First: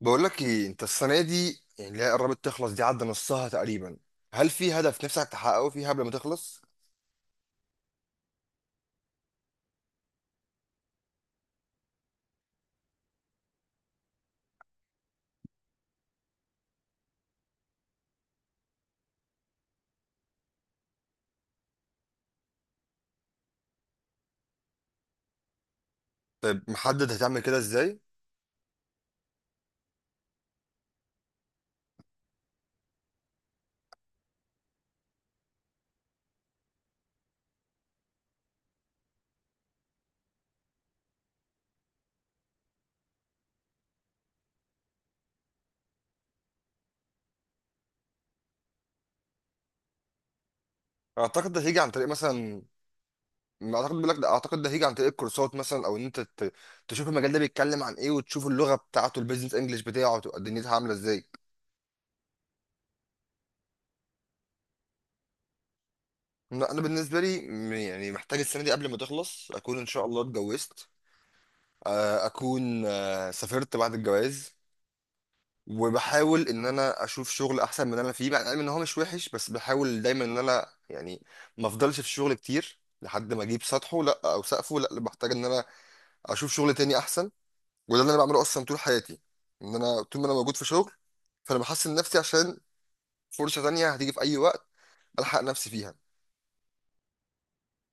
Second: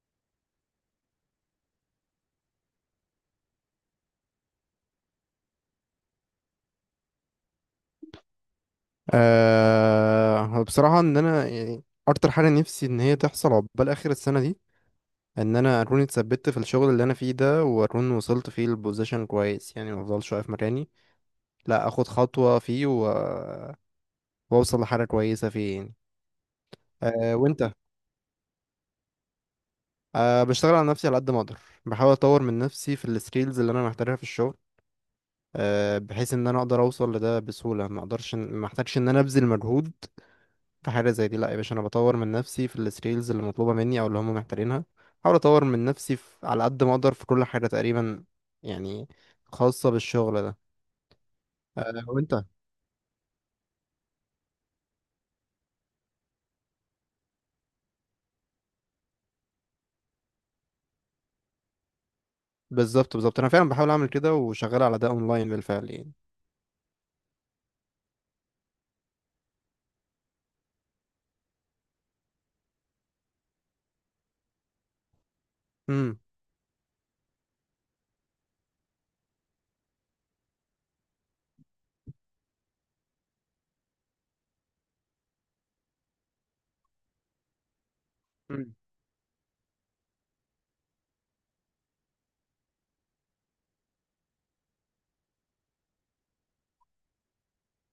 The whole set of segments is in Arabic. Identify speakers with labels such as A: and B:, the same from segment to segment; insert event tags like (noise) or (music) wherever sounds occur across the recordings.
A: بقول لك ايه انت؟ السنه دي يعني اللي هي قربت تخلص، دي عدى نصها تقريبا. هل في هدف نفسك تحققه فيها قبل ما تخلص؟
B: بصراحة إن أنا يعني أكتر حاجة نفسي إن هي تحصل عقبال آخر السنة دي. إن أنا أكون اتثبت في الشغل اللي أنا فيه ده، وأكون وصلت فيه البوزيشن كويس، يعني مفضلش واقف مكاني، لأ، أخد خطوة فيه وأوصل لحاجة كويسة فيه يعني.
A: طيب، محدد
B: أه
A: هتعمل كده
B: وأنت؟
A: ازاي؟
B: بشتغل على نفسي على قد ما أقدر، بحاول أطور من نفسي في السكيلز اللي أنا محتاجها في الشغل، بحيث إن أنا أقدر أوصل لده بسهولة، ما أقدرش، ما أحتاجش إن أنا أبذل مجهود في حاجة زي دي. لا يا باشا، انا بطور من نفسي في السكيلز اللي مطلوبة مني او اللي هم محتاجينها، احاول اطور من نفسي في على قد ما اقدر في كل حاجة تقريبا يعني، خاصة بالشغل ده.
A: اعتقد ده هيجي عن
B: أه
A: طريق
B: وانت؟
A: مثلا، اعتقد بقول لك ده، اعتقد ده هيجي عن طريق الكورسات مثلا، او ان انت تشوف المجال ده بيتكلم عن ايه، وتشوف اللغه بتاعته، البيزنس انجلش بتاعه تبقى دنيتها عامله ازاي.
B: بالظبط بالظبط، انا فعلا بحاول اعمل كده وشغال على ده اونلاين بالفعل يعني.
A: لا، انا بالنسبه لي يعني محتاج السنه دي قبل ما تخلص اكون ان شاء الله اتجوزت، اكون سافرت بعد الجواز،
B: امم.
A: وبحاول ان انا اشوف شغل احسن من اللي انا فيه، مع العلم ان هو مش وحش، بس بحاول دايما ان انا يعني ما افضلش في شغل كتير لحد ما اجيب سطحه لا او سقفه، لا بحتاج ان انا اشوف شغل تاني احسن. وده اللي انا بعمله اصلا
B: أمم،
A: طول حياتي، ان انا طول ما انا موجود في شغل فانا بحسن نفسي، عشان فرصة تانية هتيجي في اي وقت الحق نفسي فيها.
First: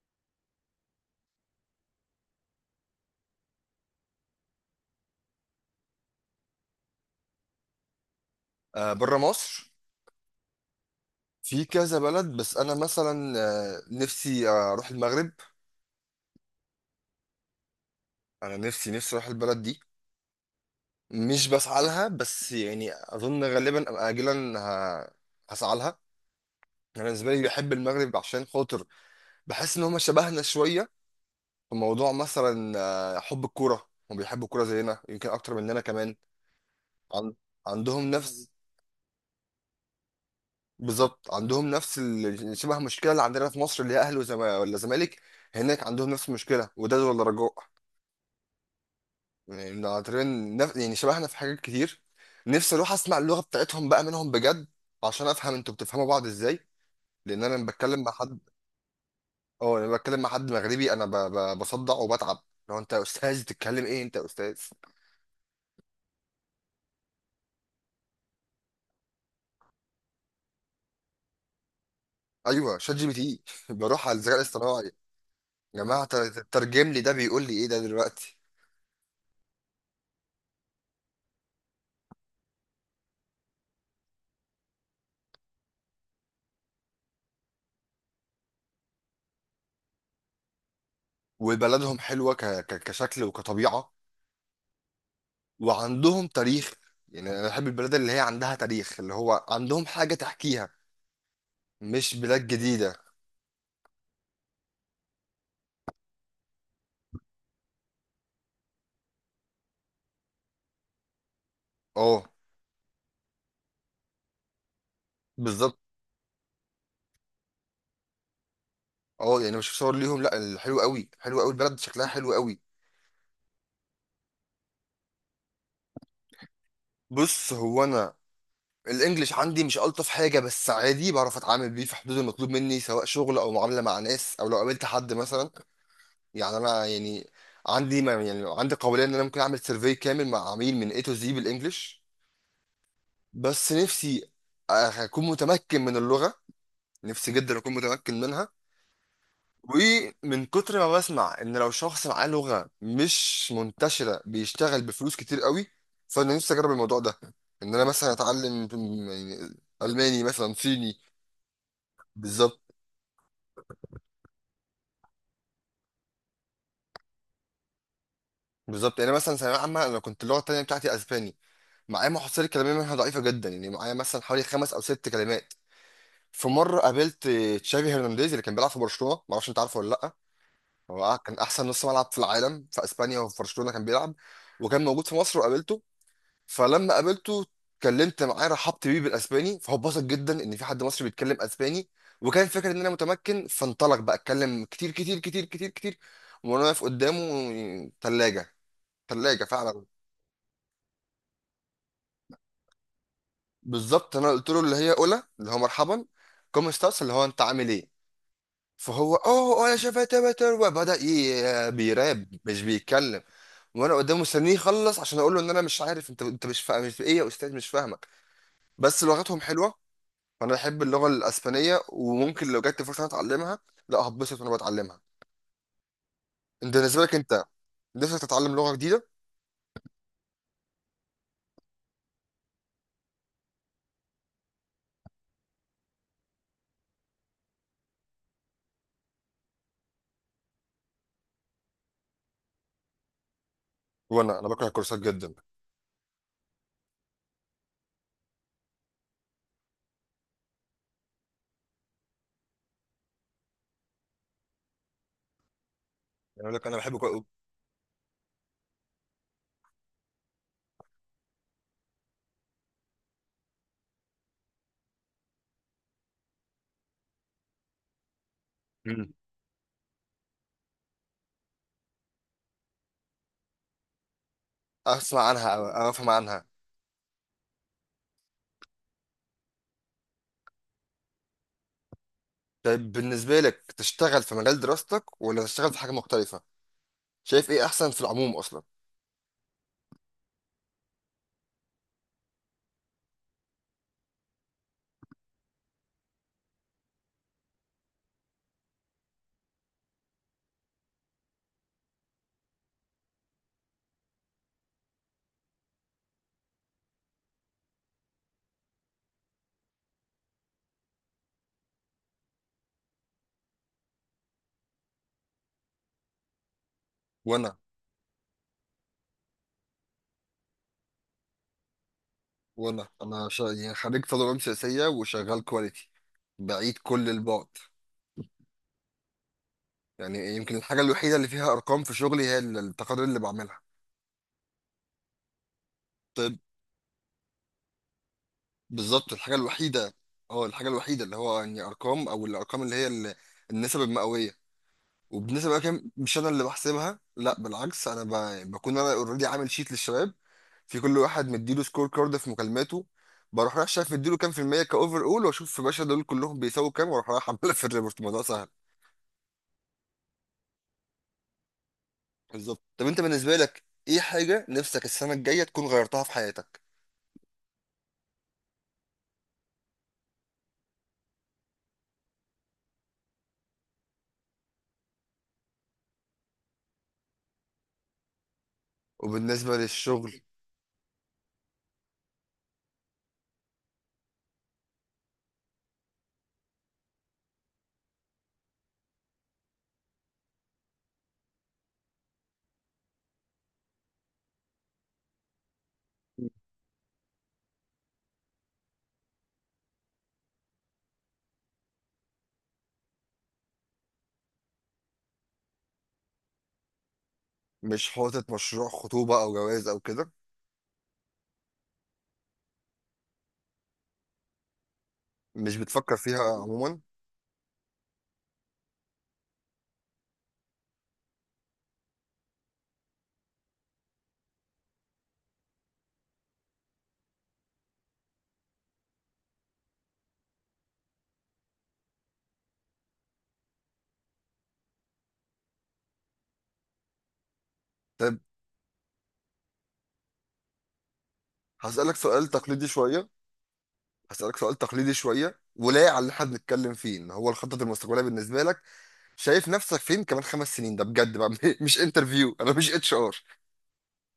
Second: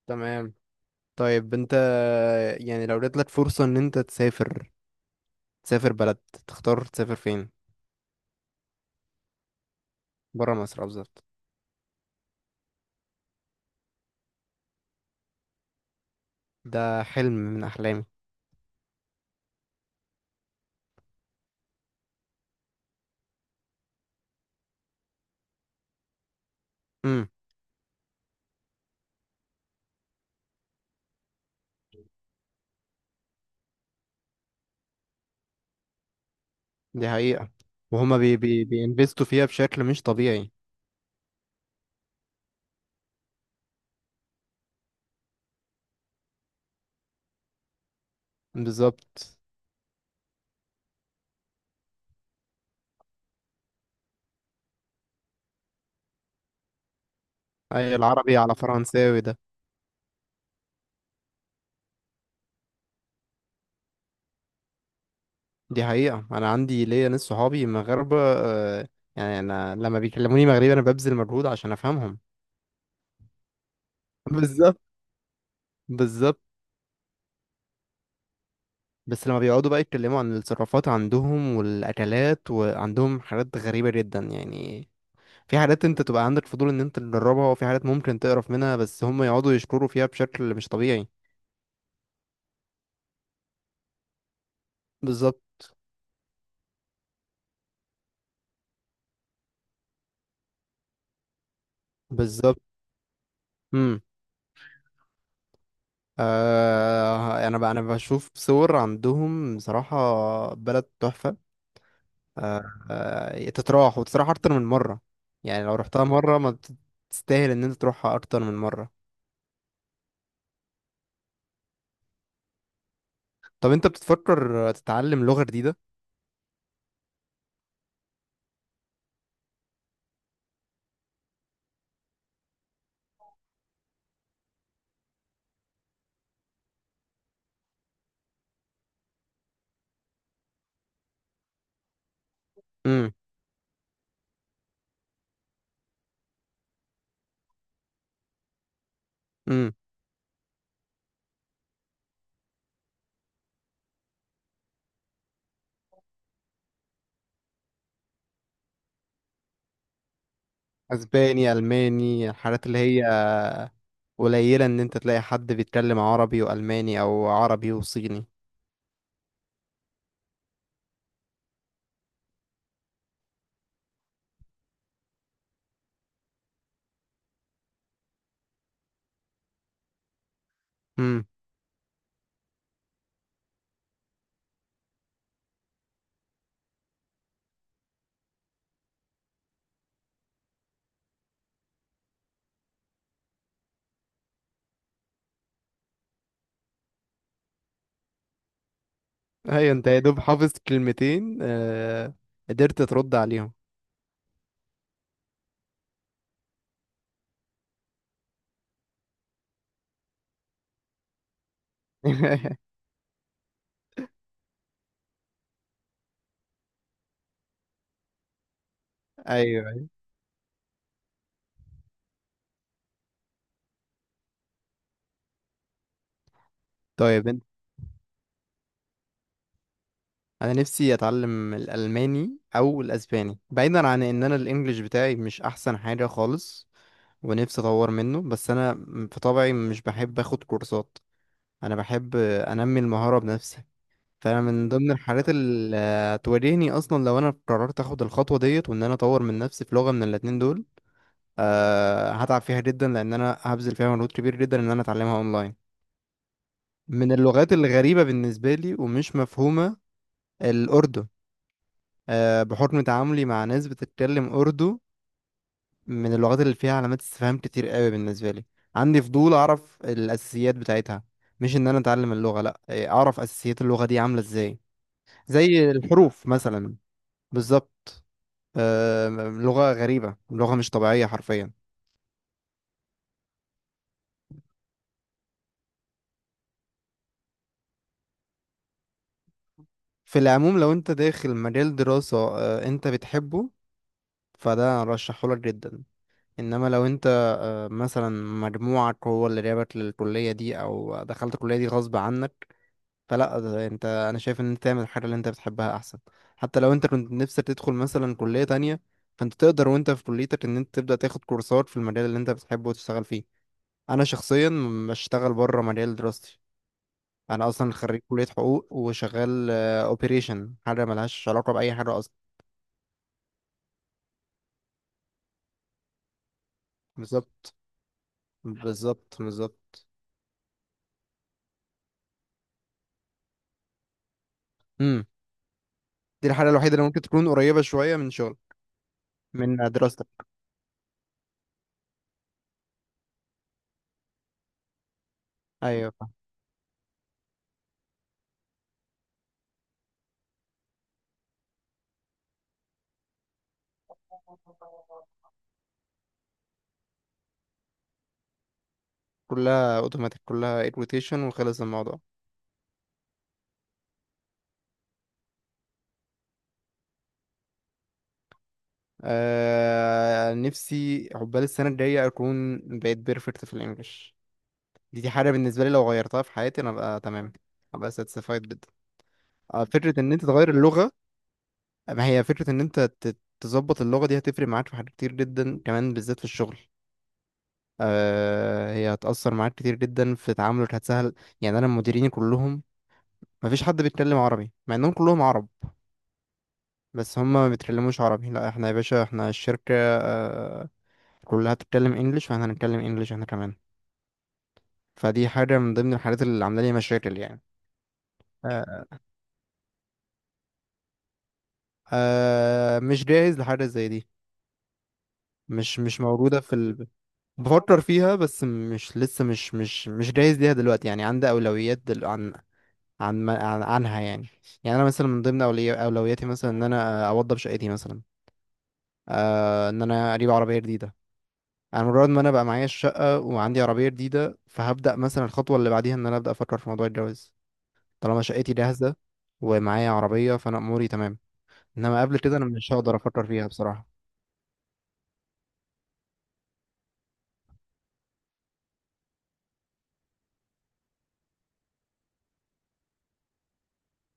B: تمام. طيب انت، يعني لو جاتلك فرصة ان انت تسافر، تسافر بلد، تختار تسافر فين؟
A: آه، بره مصر.
B: برا مصر بالظبط.
A: في كذا بلد، بس انا مثلا نفسي اروح المغرب.
B: ده حلم من احلامي.
A: انا نفسي نفسي اروح البلد دي. مش بسعى لها، بس يعني اظن غالبا اجلا هسعى لها. انا
B: امم.
A: بالنسبه لي بحب المغرب عشان خاطر بحس ان هم شبهنا شويه في موضوع مثلا حب الكوره. هم بيحبوا الكوره زينا، يمكن اكتر مننا كمان.
B: دي
A: عن...
B: حقيقة.
A: عندهم
B: وهما بي
A: نفس،
B: بي بينفستوا فيها بشكل مش طبيعي.
A: بالظبط عندهم نفس شبه المشكله اللي عندنا في مصر، اللي هي اهلي ولا زمالك. هناك عندهم نفس المشكله، وداد ولا رجاء.
B: بالظبط.
A: يعني تقريبا يعني شبهنا في حاجات كتير. نفسي اروح اسمع اللغه بتاعتهم بقى منهم بجد، عشان افهم انتوا بتفهموا بعض ازاي. لان انا لما
B: اي
A: بتكلم مع
B: العربي
A: حد،
B: على فرنساوي ده؟
A: اه لما بتكلم مع حد مغربي انا بصدع وبتعب. لو انت يا استاذ بتتكلم ايه، انت يا استاذ.
B: دي حقيقة، انا عندي ليا ناس صحابي مغاربة آه، يعني انا لما بيكلموني مغربي انا ببذل مجهود عشان افهمهم.
A: ايوه، شات جي بي تي. (laughs) بروح على الذكاء
B: بالظبط.
A: الاصطناعي. يا جماعه،
B: بالظبط،
A: ترجم لي ده بيقول لي ايه ده دلوقتي.
B: بس لما بيقعدوا بقى يتكلموا عن التصرفات عندهم والاكلات، وعندهم حاجات غريبة جدا يعني. في حاجات انت تبقى عندك فضول ان انت تجربها، وفي حاجات ممكن تقرف منها بس هم يقعدوا يشكروا فيها بشكل مش طبيعي.
A: وبلدهم حلوه كشكل وكطبيعه،
B: بالظبط.
A: وعندهم تاريخ. يعني انا بحب البلاد اللي هي عندها تاريخ، اللي هو عندهم حاجه تحكيها، مش بلاد
B: بالظبط.
A: جديده.
B: مم. آه، انا بقى انا بشوف صور عندهم بصراحة، بلد تحفة.
A: اه،
B: آه. آه، تتراح وتتراح اكتر من مرة. يعني لو
A: بالظبط.
B: رحتها مرة ما بت- تستاهل ان انت تروحها اكتر من مرة.
A: اه يعني مش صور ليهم، لا، الحلو قوي حلو قوي، البلد شكلها حلو قوي.
B: طب انت بتفكر تتعلم لغة جديدة؟
A: بص هو انا الانجليش عندي مش الطف حاجه، بس عادي بعرف اتعامل بيه في حدود المطلوب مني، سواء شغل او معامله مع ناس او لو قابلت حد مثلا. يعني انا يعني عندي ما يعني عندي قابليه ان انا ممكن اعمل سيرفي كامل مع عميل من A to Z بالانجليش.
B: امم.
A: بس نفسي اكون متمكن من اللغه، نفسي جدا اكون متمكن منها.
B: امم.
A: ومن كتر ما بسمع ان لو شخص معاه لغه مش منتشره بيشتغل بفلوس كتير قوي، فانا نفسي اجرب الموضوع ده، ان انا مثلا اتعلم يعني الماني مثلا، صيني.
B: اسباني، الماني،
A: بالظبط
B: الحاجات اللي هي قليلة ان انت تلاقي حد بيتكلم عربي والماني او عربي وصيني.
A: بالظبط. يعني مثلا ثانويه عامه انا كنت اللغه التانيه بتاعتي اسباني، معايا محصله كلاميه منها ضعيفه جدا. يعني معايا مثلا حوالي خمس او ست كلمات. في مره قابلت تشافي هرنانديز، اللي كان بيلعب في برشلونه، ما اعرفش انت عارفه ولا لا. هو
B: امم.
A: كان احسن نص ملعب في العالم، في اسبانيا وفي برشلونه كان بيلعب. وكان موجود في مصر وقابلته. فلما قابلته اتكلمت معاه، رحبت بيه بالاسباني، فهو اتبسط جدا ان في حد مصري بيتكلم اسباني، وكان فاكر ان انا متمكن، فانطلق بقى اتكلم كتير كتير كتير كتير كتير، وانا واقف قدامه ثلاجه. ثلاجه
B: ايوه،
A: فعلا.
B: انت يا دوب حافظ كلمتين آه، قدرت ترد عليهم؟
A: بالظبط. انا قلت له اللي هي اولى اللي هو مرحبا، كوم ستاس اللي هو انت عامل ايه. فهو، اوه، انا شفت بتر، وبدا بيراب، مش
B: (laughs)
A: بيتكلم. وانا قدامه مستنيه يخلص عشان اقول له ان انا مش عارف، انت مش فاهم، مش ايه يا استاذ، مش فاهمك. بس لغتهم
B: ايوه.
A: حلوه، فانا بحب اللغه الاسبانيه، وممكن لو جت فرصه إن أنا اتعلمها لا هتبسط وانا بتعلمها. انت بالنسبه لك
B: طيب،
A: انت نفسك تتعلم لغه جديده؟
B: انا نفسي اتعلم الالماني او الاسباني، بعيدا عن ان انا الانجليش بتاعي مش احسن حاجة خالص، ونفسي اطور منه، بس انا في طبعي مش بحب اخد كورسات، انا بحب انمي المهارة بنفسي.
A: وانا
B: فانا
A: انا بكره
B: من ضمن
A: الكورسات
B: الحاجات
A: جدا،
B: اللي هتواجهني اصلا لو انا قررت اخد الخطوة ديت وان انا اطور من نفسي في لغة من الاتنين دول، هتعب فيها جدا لان انا هبذل فيها مجهود كبير جدا ان انا اتعلمها اونلاين.
A: يعني اقول لك انا بحب
B: من اللغات الغريبة بالنسبة لي ومش مفهومة، الأردن، آه، بحكم تعاملي مع ناس بتتكلم أردو، من اللغات اللي فيها علامات استفهام كتير قوي بالنسبة لي. عندي
A: مم.
B: فضول أعرف الأساسيات بتاعتها، مش إن أنا أتعلم اللغة لأ، آه، أعرف أساسيات اللغة دي عاملة إزاي،
A: اسمع عنها او
B: زي
A: افهم
B: الحروف
A: عنها.
B: مثلا. بالظبط. آه، لغة غريبة، لغة مش طبيعية حرفيا.
A: طيب بالنسبة لك تشتغل في مجال دراستك ولا تشتغل في حاجة مختلفة؟ شايف ايه احسن في العموم اصلا؟
B: في العموم لو أنت داخل مجال دراسة آه، أنت بتحبه، فده أرشحهولك جدا. انما لو انت آه، مثلا مجموعك هو اللي جابك للكلية دي، او دخلت الكلية دي غصب عنك، فلا، ده انت، انا شايف ان انت تعمل الحاجه اللي انت بتحبها احسن. حتى لو انت كنت نفسك تدخل مثلا كليه تانية، فانت تقدر وانت في كليتك ان انت تبدا تاخد كورسات في المجال اللي انت بتحبه وتشتغل فيه. انا شخصيا بشتغل بره مجال دراستي، انا
A: وانا
B: اصلا خريج كليه حقوق وشغال اوبريشن، حاجه ملهاش علاقه باي حاجه اصلا.
A: وانا انا يعني خريج تدريب سياسية وشغال كواليتي، بعيد كل البعد.
B: بالظبط. بالظبط بالظبط.
A: يعني يمكن الحاجة الوحيدة اللي فيها ارقام في شغلي هي التقارير اللي بعملها.
B: امم. دي
A: طيب.
B: الحاجه الوحيده اللي ممكن تكون قريبه شويه من شغل،
A: بالظبط، الحاجة
B: من
A: الوحيدة.
B: دراستك.
A: اه، الحاجة الوحيدة اللي هو يعني ارقام، او الارقام اللي هي النسب المئوية. وبالنسبة بقى كام،
B: ايوه فاهم.
A: مش انا اللي بحسبها، لا بالعكس، انا بكون انا اوريدي عامل شيت للشباب، في كل واحد مديله سكور كارد في مكالماته، بروح رايح شايف مديله كام في المية كأوفر أول، وأشوف يا باشا دول كلهم بيساووا كام، وأروح رايح عاملها في الريبورت. الموضوع سهل.
B: كلها اوتوماتيك، كلها ايد روتيشن، وخلص الموضوع.
A: بالظبط. طب أنت بالنسبة لك، إيه حاجة نفسك السنة الجاية تكون غيرتها في حياتك؟
B: آه نفسي عقبال السنة الجاية أكون بقيت بيرفكت في الإنجليش. دي حاجة بالنسبة لي لو غيرتها في حياتي أنا أبقى تمام، أبقى ساتسفايد جدا.
A: وبالنسبة
B: آه فكرة إن
A: للشغل،
B: أنت تغير اللغة، ما هي فكرة إن أنت تظبط اللغة دي هتفرق معاك في حاجات كتير جدا كمان بالذات في الشغل. آه هي هتأثر معاك كتير جدا في تعاملك، هتسهل. يعني أنا مديريني كلهم، مفيش حد بيتكلم عربي مع إنهم كلهم عرب، بس هما ما بيتكلموش عربي، لا احنا يا باشا، احنا الشركة آه كلها بتتكلم انجلش، فاحنا هنتكلم انجلش احنا كمان. فدي حاجة من ضمن الحاجات اللي عاملة لي مشاكل يعني.
A: مش حاطط مشروع
B: آه.
A: خطوبة أو جواز أو كده؟
B: آه مش جاهز لحاجة زي دي.
A: مش
B: مش
A: بتفكر
B: مش
A: فيها
B: موجودة
A: عموما؟
B: بفكر فيها بس مش لسه مش مش مش جاهز ليها دلوقتي يعني، عندي أولويات دل... عن عن ما- عن عنها يعني. يعني أنا مثلا من ضمن أولوياتي مثلا إن أنا أوضب شقتي مثلا، آه إن أنا أجيب عربية جديدة. أنا مجرد ما أنا بقى معايا الشقة وعندي عربية جديدة فهبدأ مثلا الخطوة اللي بعديها إن أنا أبدأ أفكر في موضوع الجواز،
A: طب
B: طالما شقتي جاهزة ومعايا عربية فأنا أموري تمام.
A: هسألك
B: انما قبل
A: سؤال
B: كده انا
A: تقليدي
B: مش هقدر
A: شوية.
B: افكر فيها بصراحه.
A: ولايق على اللي احنا بنتكلم فيه، ان هو الخطط المستقبلية بالنسبة لك، شايف نفسك فين كمان خمس سنين؟ ده بجد بقى، (laughs) مش انترفيو، انا مش اتش ار.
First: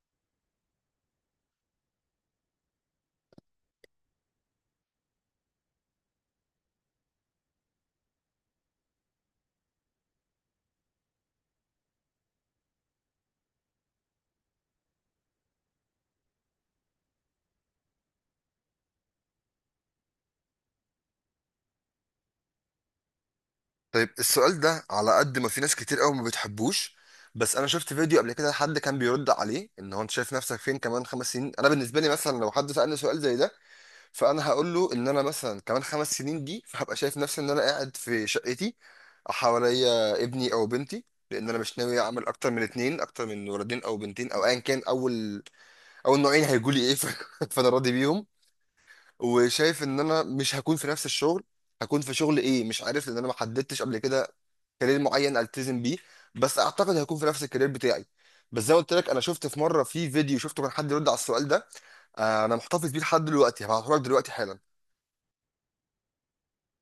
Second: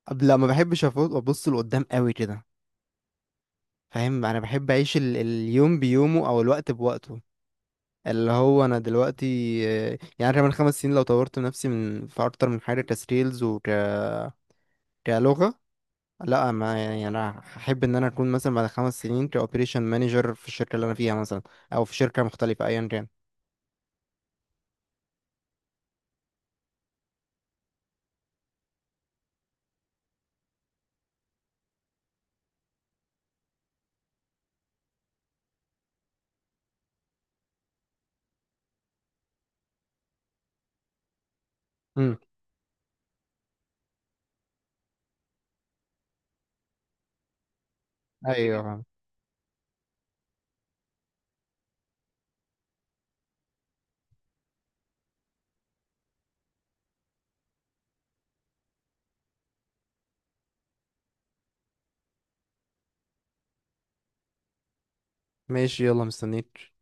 B: قبل لا ما بحبش ابص لقدام قوي كده، فاهم، انا بحب اعيش اليوم بيومه او الوقت بوقته، اللي هو انا دلوقتي. آه، يعني كمان 5 سنين لو طورت نفسي من في اكتر من حاجه كسكيلز وك كلغه، لا ما يعني انا هحب ان انا اكون مثلا بعد 5 سنين كاوبريشن مانجر في الشركه اللي انا فيها مثلا، او في شركه مختلفه ايا كان.
A: طيب السؤال ده، على قد ما في ناس كتير قوي ما بتحبوش، بس انا شفت فيديو قبل كده حد كان بيرد عليه ان هو انت شايف نفسك فين كمان خمس سنين. انا بالنسبه لي مثلا لو حد سالني سؤال زي ده، فانا هقول له ان انا مثلا كمان خمس سنين دي، فهبقى شايف نفسي ان انا قاعد في شقتي، حواليا ابني او بنتي، لان انا مش ناوي
B: امم.
A: اعمل اكتر من اتنين، اكتر من ولدين او بنتين او ايا كان، اول نوعين هيجوا لي ايه. (laughs) فانا راضي بيهم.
B: ايوه.
A: وشايف ان انا مش هكون في نفس الشغل، هكون في شغل ايه مش عارف، لان انا ما حددتش قبل كده كارير معين التزم بيه، بس اعتقد هيكون في نفس الكارير بتاعي. بس زي ما قلت لك، انا شفت في مره في فيديو شفته كان حد يرد على السؤال ده، انا محتفظ بيه لحد دلوقتي، هبعته لك دلوقتي حالا.
B: ماشي يلا مستنيك.